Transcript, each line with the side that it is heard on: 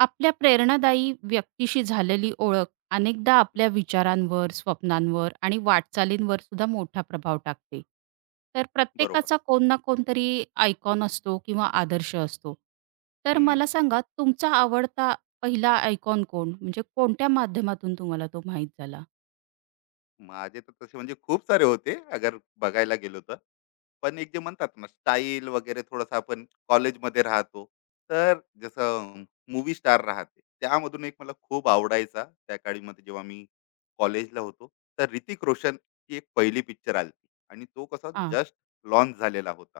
right: आपल्या प्रेरणादायी व्यक्तीशी झालेली ओळख अनेकदा आपल्या विचारांवर, स्वप्नांवर आणि वाटचालींवर सुद्धा मोठा प्रभाव टाकते. तर
left: बरोबर.
right: प्रत्येकाचा कोण ना कोणतरी आयकॉन असतो किंवा आदर्श असतो. तर
left: हं.
right: मला सांगा, तुमचा आवडता पहिला आयकॉन कोण? म्हणजे कोणत्या माध्यमातून तुम्हाला तो माहीत झाला?
left: माझे तर तसे म्हणजे खूप सारे होते अगर बघायला गेलो तर. पण एक जे म्हणतात ना स्टाईल वगैरे थोडंसं आपण कॉलेजमध्ये राहतो. तर जसं मूव्ही स्टार राहते. त्यामधून एक मला खूप आवडायचा त्या काळीमध्ये जेव्हा मी कॉलेजला होतो. तर ऋतिक रोशनची एक पहिली पिक्चर आली होती आणि तो कसा
right: हां.
left: जस्ट लॉन्च झालेला होता.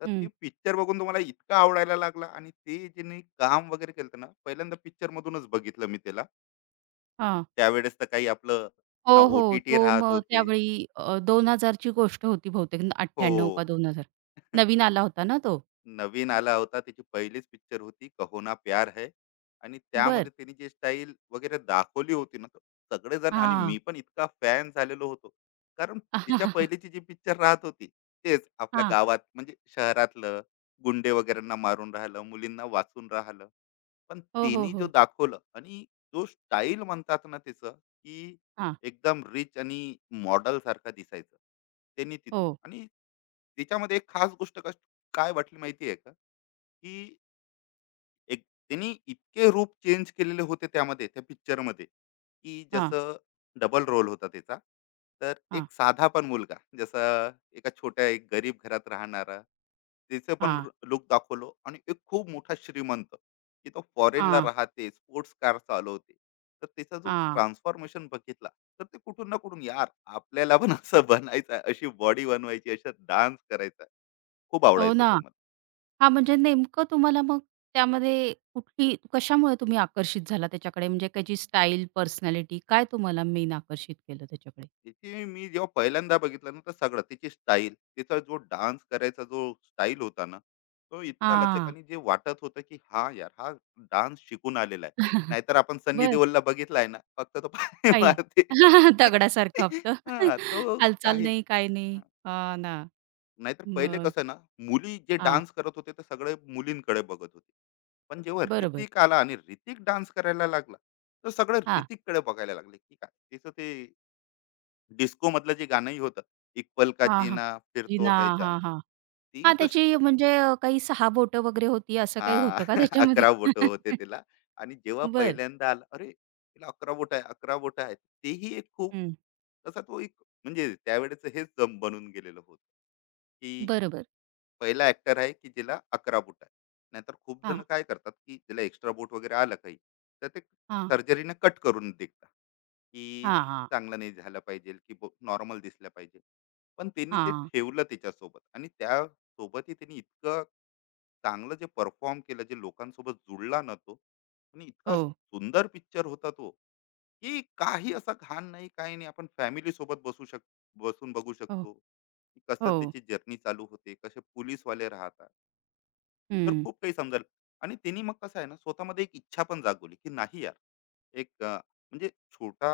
left: तर ती
right: हं.
left: पिक्चर बघून तो इतका आवडायला लागला आणि ते ज्यांनी काम वगैरे केलं ना, पहिल्यांदा पिक्चरमधूनच बघितलं मी त्याला.
right: हां.
left: त्यावेळेस तर काही आपलं
right: हो,
left: ना
right: हो.
left: ओ-टी-टी
right: तो
left: राहत
right: मग
left: होते.
right: त्यावेळी 2000 ची गोष्ट होती बहुतेक,
left: हो.
right: 98 का 2000. नवीन आला होता ना तो?
left: नवीन आला होता, त्याची पहिलीच पिक्चर होती कहो ना प्यार है आणि
right: बरं.
left: त्यामध्ये त्यांनी जी स्टाईल वगैरे दाखवली होती ना, तर सगळेजण आणि
right: हां.
left: मी पण इतका फॅन झालेलो होतो, कारण तिच्या पहिलीची जी पिक्चर राहत होती, तेच आपल्या
right: हां.
left: गावात म्हणजे शहरातलं गुंडे वगैरेंना मारून राहिलं, मुलींना वाचून राहिलं. पण
right: हो, हो,
left: त्यांनी जो
right: हो.
left: दाखवलं आणि जो स्टाईल म्हणतात ना, त्याचं की
right: हां.
left: एकदम रिच आणि मॉडल सारखा दिसायचं त्यांनी तिथून.
right: हो.
left: आणि त्याच्यामध्ये एक खास गोष्ट काय वाटली माहिती आहे का? की एक त्यांनी इतके रूप चेंज केलेले होते त्यामध्ये, त्या पिक्चरमध्ये, की
right: हां,
left: जसं डबल रोल होता त्याचा. तर
right: हां,
left: एक साधा साधापण मुलगा, जसा एका छोट्या एक गरीब घरात राहणारा, त्याचं पण
right: हां,
left: लूक दाखवलं आणि एक खूप मोठा श्रीमंत, की तो फॉरेनला
right: हां,
left: राहते, स्पोर्ट्स कार चालवते. तर त्याचा जो
right: हां.
left: ट्रान्सफॉर्मेशन बघितला, तर ते कुठून ना कुठून यार आपल्याला पण असं बनायचं, अशी बॉडी बनवायची, असा डान्स करायचा. खूप
right: हो
left: आवडायचा
right: ना.
left: तो मला.
right: हां, म्हणजे नेमकं तुम्हाला मग त्यामध्ये कुठली कशामुळे तुम्ही आकर्षित झाला त्याच्याकडे? म्हणजे त्याची स्टाईल, पर्सनॅलिटी, काय तुम्हाला मेन आकर्षित केलं त्याच्याकडे?
left: त्याची मी जेव्हा पहिल्यांदा बघितलं ना, तर सगळं त्याची स्टाईल, तिचा जो डान्स करायचा जो स्टाईल होता ना, तो इतका लचक
right: हां.
left: आणि जे वाटत होतं की हा यार हा डान्स शिकून आलेला आहे. नाहीतर आपण सन्नी
right: बरं.
left: देओलला बघितलाय ना, फक्त तो पाय
right: काही.
left: मारते.
right: दगडासारखं आपलं.
left: हा तो
right: हालचाल
left: काही
right: नाही, काही नाही.
left: हा.
right: हां ना.
left: नाहीतर पहिले
right: मग
left: कसं ना, मुली जे
right: हां.
left: डान्स करत होते ते सगळे मुलींकडे बघत होते, पण जेव्हा
right: बरोबर.
left: ऋतिक आला आणि ऋतिक डान्स करायला लागला, तर सगळं
right: हां.
left: ऋतिककडे बघायला लागले की काय तिचं ते. डिस्को मधलं जे गाणंही होतं, एक पल का
right: हां, हां.
left: जीना फिर
right: रीना.
left: तो है
right: हां,
left: जाना.
right: हां.
left: ती
right: हां,
left: तर
right: त्याची म्हणजे काही 6 बोटं वगैरे होती, असं काही
left: हां,
right: होतं का त्याच्यामध्ये?
left: 11 बोटं होते तिला. आणि जेव्हा
right: बरं.
left: पहिल्यांदा आला, अरे, तिला 11 बोटं आहे, 11 बोटं आहेत. तेही एक खूप.
right: हं.
left: तसा तो एक, म्हणजे त्यावेळेचं हेच जम बनून गेलेलं होतं, की
right: बरोबर.
left: पहिला ॲक्टर आहे, की जिला 11 बोटं आहे. नाहीतर खूप जण
right: हां,
left: काय करतात, की तिला एक्स्ट्रा बोट वगैरे आलं काही, तर ते
right: हां,
left: सर्जरीनं कट करून देतात. की
right: हां, हां,
left: चांगलं नाही झालं पाहिजे, की नॉर्मल दिसलं पाहिजे. पण त्यांनी ते
right: हां.
left: ठेवलं त्याच्यासोबत आणि त्यासोबतही त्यांनी इतकं चांगलं जे परफॉर्म केलं, जे लोकांसोबत जुळला ना तो. आणि इतका
right: हो,
left: सुंदर पिक्चर होता तो, की काही असा घाण नाही, काही नाही. आपण फॅमिली सोबत बसून बघू
right: हो,
left: शकतो, की कसं
right: हो.
left: त्याची जर्नी चालू होते, कसे पोलीसवाले राहतात. तर
right: हं.
left: खूप काही समजाल. आणि त्यांनी मग कसं आहे ना, स्वतःमध्ये एक इच्छा पण जागवली, की नाही यार, एक म्हणजे छोटा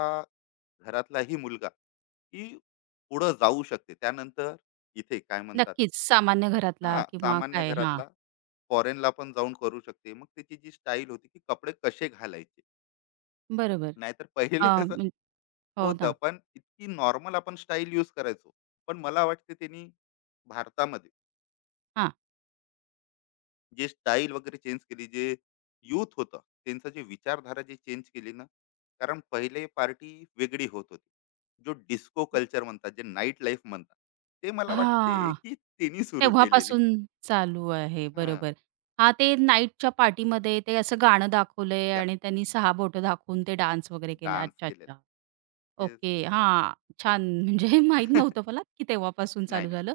left: घरातलाही मुलगा की पुढं जाऊ शकते त्यानंतर. इथे काय म्हणतात,
right: नक्कीच सामान्य
left: हा
right: घरातला किंवा
left: सामान्य
right: काय, हां,
left: घरातला फॉरेनला पण जाऊन करू शकते. मग त्याची जी स्टाईल होती, की कपडे कसे घालायचे,
right: बरोबर.
left: नाहीतर
right: अ,
left: पहिले कसं
right: म्हण हो
left: होतं,
right: ना.
left: पण इतकी नॉर्मल आपण स्टाईल यूज करायचो. पण मला वाटते त्यांनी भारतामध्ये
right: हां.
left: जे स्टाईल वगैरे चेंज केली, जे यूथ होतं त्यांचा जे विचारधारा जे चेंज केली ना. कारण पहिले पार्टी वेगळी होत होती. जो डिस्को कल्चर म्हणतात, जे नाईट लाईफ म्हणतात, ते मला वाटते
right: हां.
left: की त्यांनी सुरू केलेली.
right: तेव्हापासून चालू आहे.
left: हा
right: बरोबर. हां, ते नाईटच्या पार्टीमध्ये ते असं गाणं दाखवलंय आणि त्यांनी 6 बोटं दाखवून ते डान्स वगैरे केला.
left: डान्स
right: अच्छा, अच्छा.
left: केलेला. Yes.
right: ओके. हां. छान. म्हणजे माहीत नव्हतं मला की तेव्हापासून
left: नाही,
right: चालू
left: नाही.
right: झालं.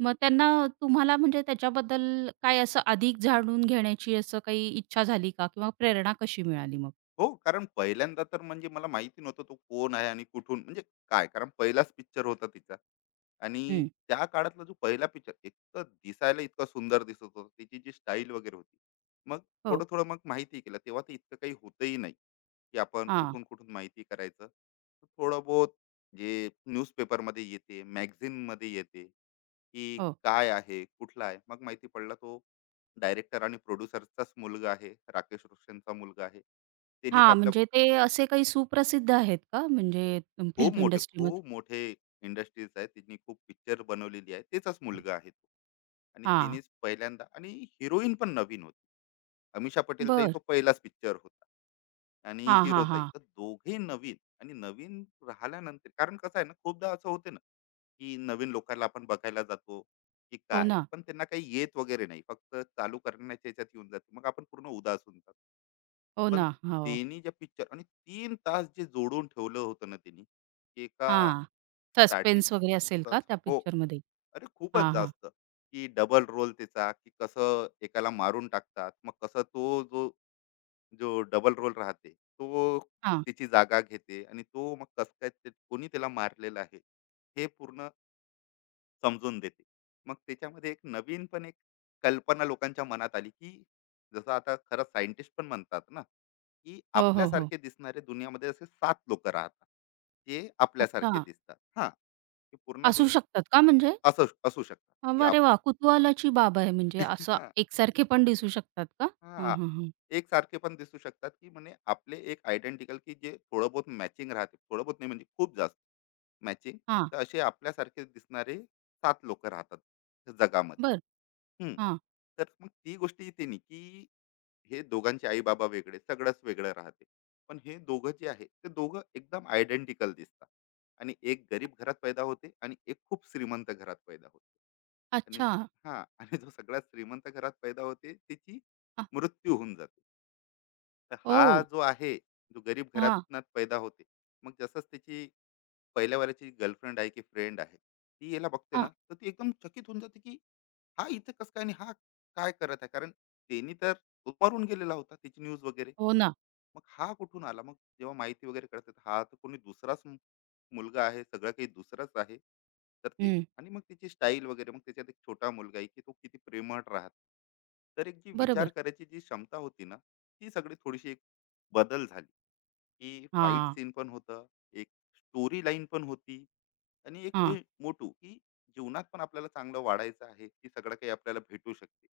right: मग त्यांना तुम्हाला म्हणजे त्याच्याबद्दल काय असं अधिक जाणून घेण्याची असं काही इच्छा झाली का? किंवा प्रेरणा कशी मिळाली मग?
left: हो, कारण पहिल्यांदा तर म्हणजे मला माहिती नव्हतं तो कोण आहे आणि कुठून, म्हणजे काय, कारण पहिलाच पिक्चर होता तिचा. आणि
right: हं.
left: त्या काळातला जो पहिला पिक्चर, इतकं दिसायला इतका सुंदर दिसत होता. तिची जी स्टाईल वगैरे होती. मग
right: हो.
left: थोडं-थोडं मग माहिती केलं. तेव्हा ते इतकं काही होतही नाही, की आपण
right: हां.
left: कुठून-कुठून माहिती करायचं. तर थोडं बहुत जे न्यूजपेपरमध्ये येते, मॅगझीनमध्ये येते, की
right: हो.
left: काय आहे, कुठला आहे. मग माहिती पडला, तो डायरेक्टर आणि प्रोड्युसरचाच मुलगा आहे, राकेश रोशनचा मुलगा आहे, त्यांनीच
right: हां.
left: आपल्या.
right: म्हणजे ते असे काही सुप्रसिद्ध आहेत का? म्हणजे
left: खूप
right: फिल्म
left: मोठे,
right: इंडस्ट्रीमध्ये?
left: खूप मोठे इंडस्ट्रीज आहेत. त्यांनी खूप पिक्चर बनवलेली आहे. त्याचाच मुलगा आहे तो. आणि
right: हां.
left: त्यानेच पहिल्यांदा, आणि हिरोईन पण नवीन होती. अमीषा पटेलचाही
right: बरं.
left: तो पहिलाच पिक्चर होता. आणि
right: हां, हां,
left: हिरोचाही.
right: हां.
left: तर दोघेही नवीन. आणि नवीन राहिल्यानंतर कारण कसं आहे ना, खूपदा असं होते ना, की नवीन लोकांना आपण बघायला जातो, की
right: हो
left: काय,
right: ना.
left: पण त्यांना काही येत वगैरे नाही. फक्त चालू करण्याच्या ह्याच्यात येऊन जाते. मग आपण पूर्ण उदास होऊन जातो.
right: हो
left: पण
right: ना. हो.
left: त्यांनी जे पिक्चर आणि 3 तास जे जोडून ठेवलं होतं ना त्यांनी, एका
right: हां.
left: स्टार्टिंग.
right: सस्पेन्स वगैरे असेल का त्या
left: हो.
right: पिक्चरमध्ये?
left: अरे खूपच
right: हां, हां.
left: जास्त, की डबल रोल त्याचा, की कसं एकाला मारून टाकतात, मग कसं तो जो जो डबल रोल राहते तो
right: हां.
left: तिची जागा घेते. आणि तो मग कसं काय कोणी त्याला मारलेला आहे, हे पूर्ण समजून देते. मग त्याच्यामध्ये एक नवीन पण एक कल्पना लोकांच्या मनात आली, की जसं आता खरं सायंटिस्ट पण म्हणतात ना, की
right: हो, हो, हो.
left: आपल्यासारखे दिसणारे दुनियामध्ये असे सात लोक राहतात. ते आपल्यासारखे
right: अच्छा.
left: दिसतात हा. की पूर्ण
right: असू
left: दुनिया
right: शकतात का म्हणजे?
left: असं असू शकतात की आप.
right: अरे वाह! कुतूहलाची बाब आहे, म्हणजे असं
left: हां,
right: एकसारखे पण दिसू शकतात का? हं,
left: हां.
right: हं, हं.
left: एकसारखे पण दिसू शकतात की म्हणे आपले एक आयडेंटिकल, की जे थोडं बहुत मॅचिंग राहते, थोडं बहुत नाही म्हणजे खूप जास्त मॅचिंग.
right: हां,
left: तर असे आपल्यासारखे दिसणारे सात लोक राहतात
right: बरं.
left: जगामध्ये. हम्म.
right: हां.
left: तर मग ती गोष्ट येते नाही, की हे दोघांचे आई बाबा वेगळे, सगळंच वेगळं राहते. पण हे दोघं जे आहे, ते दोघं एकदम आयडेंटिकल दिसतात. आणि एक गरीब घरात पैदा होते आणि एक खूप श्रीमंत घरात पैदा होते. आणि
right: अच्छा.
left: हा, आणि जो सगळ्यात श्रीमंत घरात पैदा होते त्याची
right: आ,
left: मृत्यू होऊन जाते. तर
right: ओह!
left: हा जो आहे, जो गरीब
right: हां,
left: घरातनं पैदा होते, मग जसंच त्याची पहिल्या वेळेची गर्लफ्रेंड आहे की फ्रेंड आहे, ती याला बघते ना
right: हां.
left: तर ती एकदम चकित होऊन जाते, की हा इथं कसं काय आणि हा काय करत आहे, कारण त्यांनी तर उमारून गेलेला होता, त्याची न्यूज वगैरे.
right: हो ना.
left: मग हा कुठून आला? मग जेव्हा माहिती वगैरे कळते तर हा तर कोणी दुसराच मुलगा आहे, सगळं काही दुसराच आहे. तर ते.
right: हं.
left: आणि मग त्याची स्टाईल वगैरे, मग त्याच्यात एक छोटा मुलगा आहे की तो किती प्रेमळ राहत. तर एक जी विचार
right: बरोबर.
left: करायची जी क्षमता होती ना, ती सगळी थोडीशी एक बदल झाली. की फाईट
right: हां,
left: सीन पण होतं, एक स्टोरी लाईन पण होती, आणि एक
right: हां,
left: जे मोटू, की जीवनात पण आपल्याला चांगलं वाढायचं आहे, की सगळं काही आपल्याला भेटू शकते.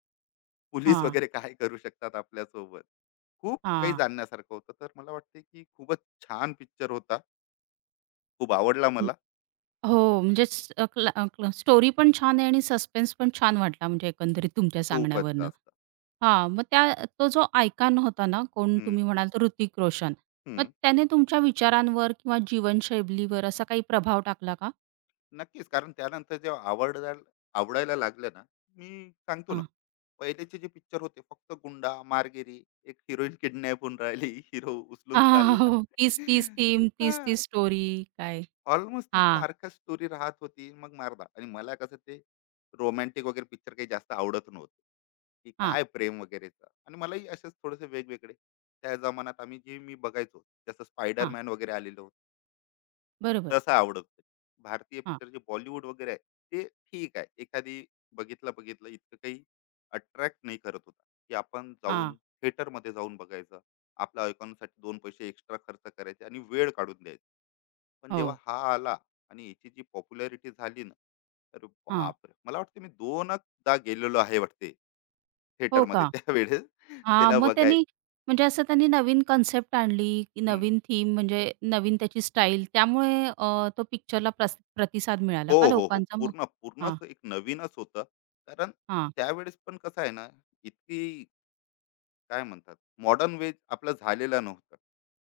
left: पोलीस
right: हां,
left: वगैरे काय करू शकतात आपल्यासोबत. खूप काही
right: हां.
left: जाणण्यासारखं होतं. तर मला वाटते, की खूपच छान पिक्चर होता. खूप आवडला
right: हं.
left: मला.
right: हो, म्हणजे स अ, क्ला अ, क्ला स्टोरी पण छान आहे आणि सस्पेन्स पण छान वाटला, म्हणजे एकंदरीत तुमच्या
left: खूपच
right: सांगण्यावरनं.
left: जास्त.
right: हां, मग त्या तो जो आयकॉन होता ना, कोण
left: हं,
right: तुम्ही म्हणाल तर ऋतिक रोशन. मग
left: हं.
right: त्याने तुमच्या विचारांवर किंवा जीवनशैलीवर असा काही प्रभाव टाकला का?
left: नक्कीच. कारण त्यानंतर जेव्हा आवडायला आवडायला लागलं ना, मी सांगतो ना, पहिलेचे जे पिक्चर होते, फक्त गुंडा, मारगिरी, एक हिरोईन किडनॅप होऊन राहिली, हिरो उचलून
right: हां, हो.
left: चालला.
right: तीच-तीच थीम, तीच-तीच
left: हां,
right: स्टोरी. काय
left: ऑलमोस्ट ती
right: हां,
left: सारखा स्टोरी राहत होती. मग मारदा आणि मला कसं ते रोमॅन्टिक वगैरे पिक्चर काही जास्त आवडत नव्हते, की
right: हां,
left: काय प्रेम वगैरेचं, आणि मलाही असेच थोडेसे वेगवेगळे. त्या जमान्यात आम्ही जे मी बघायचो, जसं
right: हां.
left: स्पायडरमॅन वगैरे आलेलं,
right: बरोबर.
left: तसा आवडत नाही. भारतीय
right: हां,
left: पिक्चर जे बॉलिवूड वगैरे आहे, ते ठीक आहे, एखादी बघितलं बघितलं, इतकं काही अट्रॅक्ट नाही करत होता, की आपण जाऊन
right: हां.
left: थिएटरमध्ये जाऊन बघायचं, आपल्या ऐकॉनसाठी दोन पैसे एक्स्ट्रा खर्च करायचे आणि वेळ काढून द्यायचा. पण जेव्हा
right: हो,
left: हा आला आणि याची जी पॉप्युलॅरिटी झाली ना, तर
right: हां.
left: बापरे, मला वाटते मी दोनदा गेलेलो आहे वाटते
right: हो
left: थिएटरमध्ये
right: का?
left: त्यावेळेस
right: हां,
left: त्याला
right: मग त्यांनी
left: बघायला.
right: म्हणजे असं त्यांनी नवीन कन्सेप्ट आणली, की नवीन थीम, म्हणजे नवीन त्याची स्टाईल, त्यामुळे तो पिक्चरला प्रतिसाद मिळाला
left: हो,
right: का
left: हो, हो.
right: लोकांचा मग?
left: पूर्ण,
right: हां,
left: पूर्णच एक नवीनच होतं. कारण
right: हां.
left: त्यावेळेस पण कसं आहे ना, इतकी काय म्हणतात, मॉडर्न वेज आपलं झालेला नव्हता.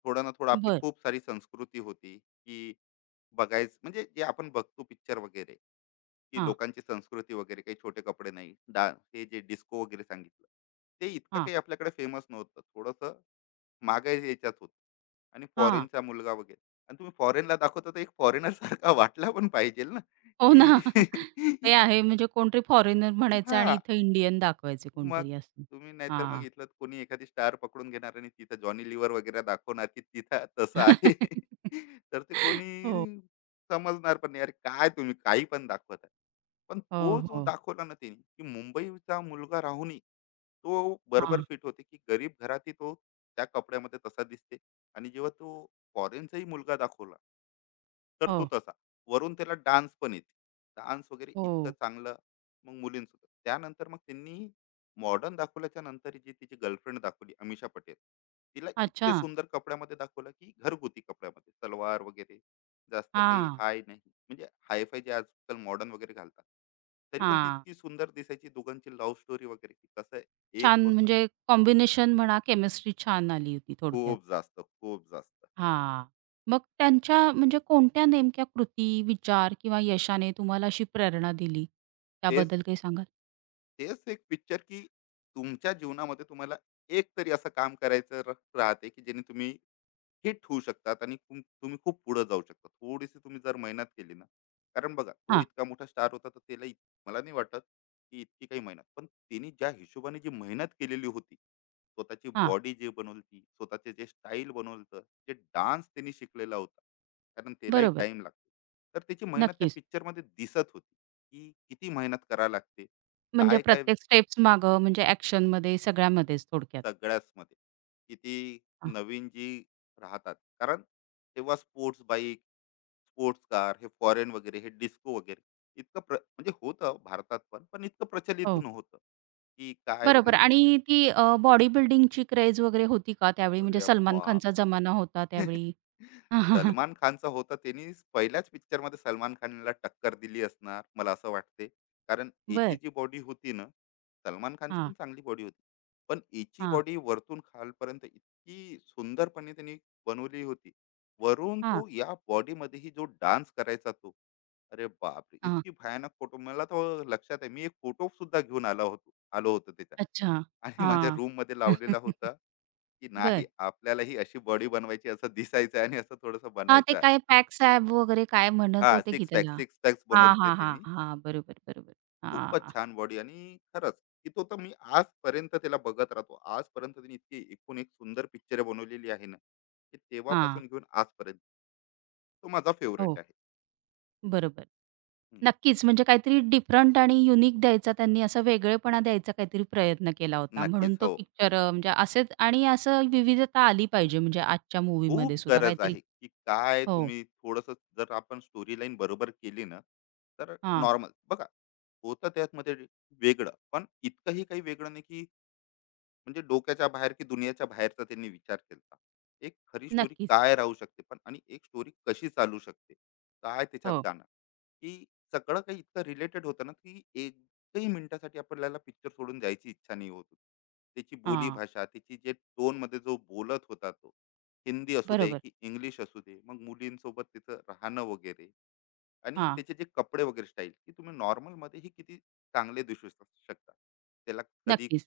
left: थोडं ना थोडं आपली
right: बरं.
left: खूप सारी संस्कृती होती, की बघायचं म्हणजे जे आपण बघतो पिक्चर वगैरे, की
right: हां,
left: लोकांची संस्कृती वगैरे, काही छोटे कपडे नाही, डान्स, हे जे डिस्को वगैरे सांगितलं, ते इतकं
right: हां,
left: काही आपल्याकडे फेमस नव्हतं. थोडंसं मागे याच्यात होत. आणि
right: हां.
left: फॉरेनचा मुलगा वगैरे, आणि तुम्ही फॉरेनला दाखवता तर एक फॉरेनर सारखा वाटला पण पाहिजे ना
right: हो
left: की.
right: ना. ते आहे, म्हणजे कोणतरी फॉरेनर म्हणायचं
left: हा.
right: आणि इथं इंडियन दाखवायचे
left: मग
right: कोणतरी असं.
left: तुम्ही नाहीतर मग
right: हां.
left: इथलं कोणी एखादी स्टार पकडून घेणार आणि तिथं जॉनी लिव्हर वगैरे दाखवणार, की तिथं तसं आहे. तर ते
right: हो,
left: कोणी समजणार पण नाही, अरे काय तुम्ही काही पण दाखवत आहे. पण
right: हो,
left: तो जो
right: हो.
left: दाखवला ना त्यांनी, की मुंबईचा मुलगा राहूनही तो बरोबर
right: हां.
left: फिट होते, की गरीब घरातही तो त्या कपड्यामध्ये तसा दिसते. आणि जेव्हा तो फॉरेनचाही मुलगा दाखवला, तर तो
right: हो,
left: तसा वरून त्याला डान्स पण येते, डान्स वगैरे इतकं
right: हो.
left: चांगलं. मग मुलींसोबत त्यानंतर मग त्यांनी मॉडर्न दाखवल्याच्या नंतर जी तिची गर्लफ्रेंड दाखवली अमिषा पटेल, तिला
right: अच्छा.
left: इतके सुंदर कपड्यामध्ये दाखवलं, की घरगुती कपड्यामध्ये सलवार वगैरे, जास्त काही
right: हां,
left: हाय नाही, म्हणजे हायफाय जे आजकाल मॉडर्न वगैरे घालतात, तरी पण ती
right: हां.
left: इतकी सुंदर दिसायची, दोघांची लव्ह स्टोरी वगैरे की कसं एक
right: छान,
left: होता.
right: म्हणजे कॉम्बिनेशन म्हणा, केमिस्ट्री छान आली होती थोडक्यात.
left: खूप जास्त, खूप जास्त.
right: हां. मग त्यांच्या म्हणजे कोणत्या नेमक्या कृती, विचार किंवा यशाने तुम्हाला अशी प्रेरणा दिली?
left: तेच,
right: त्याबद्दल काही सांगाल?
left: तेच एक पिक्चर, की तुमच्या जीवनामध्ये तुम्हाला एक तरी असं काम करायचं राहते, की जेणे तुम्ही हिट होऊ शकतात आणि तुम्ही खूप पुढे जाऊ शकता थोडीशी तुम्ही जर मेहनत केली ना. कारण बघा, तो
right: हां,
left: इतका मोठा स्टार होता, तर त्याला मला नाही वाटत की इतकी काही मेहनत, पण त्यांनी ज्या हिशोबाने जी मेहनत केलेली होती, स्वतःची
right: हां.
left: बॉडी जे बनवली, स्वतःचे जे स्टाईल बनवलं, जे डान्स त्यांनी शिकलेला होता, कारण त्यालाही
right: बरोबर.
left: टाइम लागतो. तर त्याची मेहनत त्या
right: नक्कीच.
left: पिक्चरमध्ये दिसत होती, की किती मेहनत करावी लागते.
right: म्हणजे
left: काय काय
right: प्रत्येक स्टेप्स मागं, म्हणजे ॲक्शनमध्ये सगळ्यामध्येच थोडक्यात.
left: सगळ्याच मध्ये किती
right: हां.
left: नवीन जी राहतात, कारण तेव्हा स्पोर्ट्स बाईक, स्पोर्ट्स कार, हे फॉरेन वगैरे, हे डिस्को वगैरे, इतकं प्र म्हणजे होतं भारतात, पण पण इतकं प्रचलित
right: हो.
left: नव्हतं की काय
right: बरोबर.
left: वगैरे.
right: आणि ती बॉडी बिल्डिंगची क्रेज वगैरे होती का त्यावेळी? म्हणजे
left: अरे
right: सलमान
left: बाप.
right: खानचा जमाना होता त्यावेळी?
left: सलमान खानचा होता. त्यांनी पहिल्याच picture मध्ये सलमान खानला टक्कर दिली असणार मला असं वाटते, कारण याची
right: बरं.
left: जी बॉडी होती ना, सलमान खानची
right: हां.
left: पण चांगली बॉडी होती, पण याची
right: हां,
left: बॉडी वरतून खालपर्यंत इतकी सुंदरपणे त्यांनी बनवली होती. वरून
right: हां,
left: तो या बॉडीमध्येही जो डान्स करायचा तो, अरे बापरे,
right: हां.
left: इतकी भयानक फोटो मला. तो लक्षात आहे, मी एक फोटो सुद्धा घेऊन आला होतो, आलो होतो त्याच्या,
right: अच्छा.
left: आणि माझ्या
right: हां.
left: रूम मध्ये लावलेला होता, की नाही
right: बरं.
left: आपल्यालाही अशी बॉडी बनवायची, असं दिसायचं आहे आणि असं थोडंसं
right: हां, ते
left: बनायचं आहे.
right: काय पॅक्स ॲप वगैरे काय म्हणत
left: हां,
right: होते की
left: सिक्स पॅक,
right: त्याला?
left: सिक्स पॅक्स
right: हां,
left: बनवले ते
right: हां, हां,
left: त्यांनी.
right: हां. बरोबर, बरोबर.
left: खूपच
right: हां,
left: छान बॉडी, आणि खरंच की तो तर मी आजपर्यंत त्याला बघत राहतो. आजपर्यंत त्यांनी इतकी एकूण एक सुंदर पिक्चर बनवलेली आहे ना, की
right: हां.
left: तेव्हापासून घेऊन आजपर्यंत तो माझा फेव्हरेट
right: हो,
left: आहे.
right: बरोबर.
left: हं,
right: नक्कीच, म्हणजे काहीतरी डिफरंट आणि युनिक द्यायचा, त्यांनी असा वेगळेपणा द्यायचा काहीतरी प्रयत्न केला होता. म्हणून
left: नक्कीच.
right: तो
left: हो,
right: पिक्चर म्हणजे असेच, आणि असं विविधता आली पाहिजे म्हणजे आजच्या मूव्हीमध्ये
left: खूप
right: सुद्धा
left: गरज
right: काहीतरी.
left: आहे, की काय
right: हो.
left: तुम्ही थोडंसं जर आपण स्टोरी लाईन बरोबर केली ना, तर
right: हां,
left: नॉर्मल बघा, होतं त्यातमध्ये वेगळं, पण इतकंही काही वेगळं नाही, म्हणजे डोक्याच्या बाहेर की दुनियाच्या बाहेरचा त्यांनी विचार केला. एक खरी स्टोरी
right: नक्कीच.
left: काय राहू शकते पण, आणि एक स्टोरी कशी चालू शकते, काय त्याच्यात
right: हो.
left: गाणं, की सगळं काही इतकं रिलेटेड होतं ना, की एकही मिनिटासाठी आपल्याला पिक्चर सोडून जायची इच्छा नाही होत होती. त्याची बोली
right: हां,
left: भाषा, त्याची जे टोन मध्ये जो बोलत होता तो, हिंदी असू दे
right: बरोबर.
left: की इंग्लिश असू दे, मग मुलींसोबत तिचं राहणं वगैरे, आणि
right: हां,
left: त्याचे जे कपडे वगैरे स्टाईल, की तुम्ही नॉर्मल मध्ये ही किती चांगले दिसू शकता. त्याला कधी
right: नक्कीच.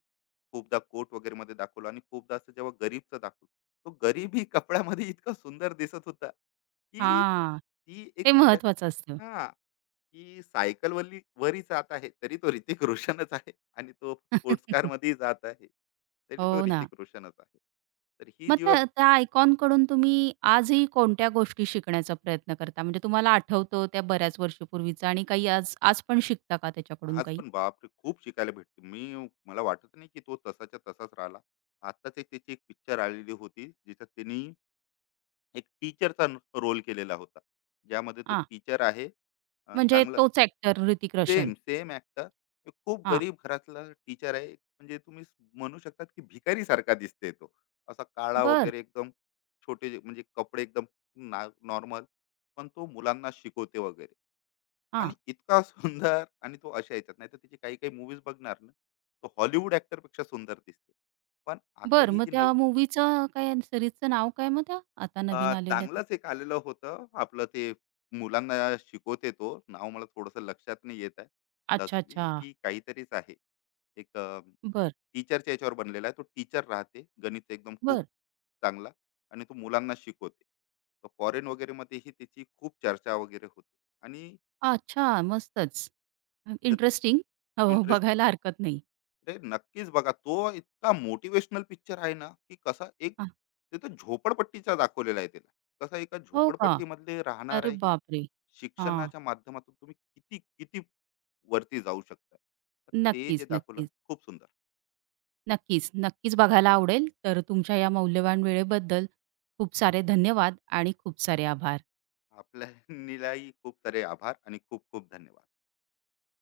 left: खूपदा कोट वगैरे मध्ये दाखवलं, आणि खूपदा असं जेव्हा गरीबचं दाखवलं, तो गरीब ही कपड्यामध्ये इतका सुंदर दिसत होता, की
right: हां,
left: ती एक
right: ते
left: विचार
right: महत्वाचं असतं.
left: हा, की सायकल वरली वरही जात आहे तरी तो ऋतिक रोशनच आहे, आणि तो स्पोर्ट्स कार मध्येही जात आहे तरी तो
right: हो ना.
left: ऋतिक रोशनच आहे. तर ही
right: मग
left: जेव्हा.
right: त्या त्या कड़ून तुम्ही आजही कोणत्या गोष्टी शिकण्याचा प्रयत्न करता? म्हणजे तुम्हाला आठवतो त्या बऱ्याच वर्षापूर्वीचा, आणि काही आज आज पण शिकता का त्याच्याकडून
left: आज
right: काही?
left: पण बापरे, खूप शिकायला भेटते. मी मला वाटत नाही की तो तसाच्या तसाच राहिला. आताच एक त्याची एक पिक्चर आलेली होती, ज्याच्यात त्यांनी एक टीचरचा रोल केलेला होता, ज्यामध्ये तो
right: हां,
left: टीचर आहे. अं,
right: म्हणजे
left: चांगला.
right: तोच actor Hrithik Roshan.
left: Same same actor. खूप
right: हां,
left: गरीब घरातला टीचर आहे, म्हणजे तुम्ही म्हणू शकतात की भिकारी सारखा दिसते तो, असा काळा
right: बर,
left: वगैरे एकदम, छोटे म्हणजे कपडे एकदम नॉर्मल, पण तो मुलांना शिकवते वगैरे,
right: हां,
left: आणि इतका सुंदर. आणि तो अशा याच्यात नाही, तर त्याची काही काही मूवीज बघणार ना, तो हॉलिवूड ऍक्टर पेक्षा सुंदर दिसते. पण आता
right: बरं.
left: ही
right: मग
left: जी
right: त्या
left: नवी,
right: मूव्हीचं काय, सीरीजचं नाव काय मग त्या आता नवीन
left: अं,
right: आलेल्या? त्या?
left: चांगलंच एक आलेलं होतं आपलं ते, मुलांना शिकवते, तो नाव मला थोडस लक्षात नाही येत आहे.
right: अच्छा,
left: दसवी
right: अच्छा.
left: की काहीतरीच आहे एक.
right: बरं,
left: टीचरच्या याच्यावर बनलेला आहे, तो टीचर राहते गणित एकदम खूप
right: बरं.
left: चांगला, आणि तो मुलांना शिकवते. तर फॉरेन वगैरे मध्येही त्याची खूप चर्चा वगैरे होते. आणि
right: अच्छा, मस्तच. इंटरेस्टिंग. हो,
left: इंटरेस्ट,
right: बघायला हरकत नाही.
left: ते नक्कीच बघा, तो इतका मोटिवेशनल पिक्चर आहे ना, की कसा एक
right: हां,
left: तिथं झोपडपट्टीचा दाखवलेला आहे, त्याला कसा एका
right: हो का?
left: झोपडपट्टीमधले राहणार
right: अरे
left: आहे, ही
right: बापरे! हां,
left: शिक्षणाच्या माध्यमातून तुम्ही किती किती वरती जाऊ शकता, तर ते जे
right: नक्कीच,
left: दाखवलं
right: नक्कीच.
left: खूप सुंदर.
right: नक्कीच, नक्कीच बघायला आवडेल. तर तुमच्या या मौल्यवान वेळेबद्दल खूप सारे धन्यवाद आणि खूप सारे आभार.
left: आपल्यालाही खूप सारे आभार आणि खूप खूप धन्यवाद.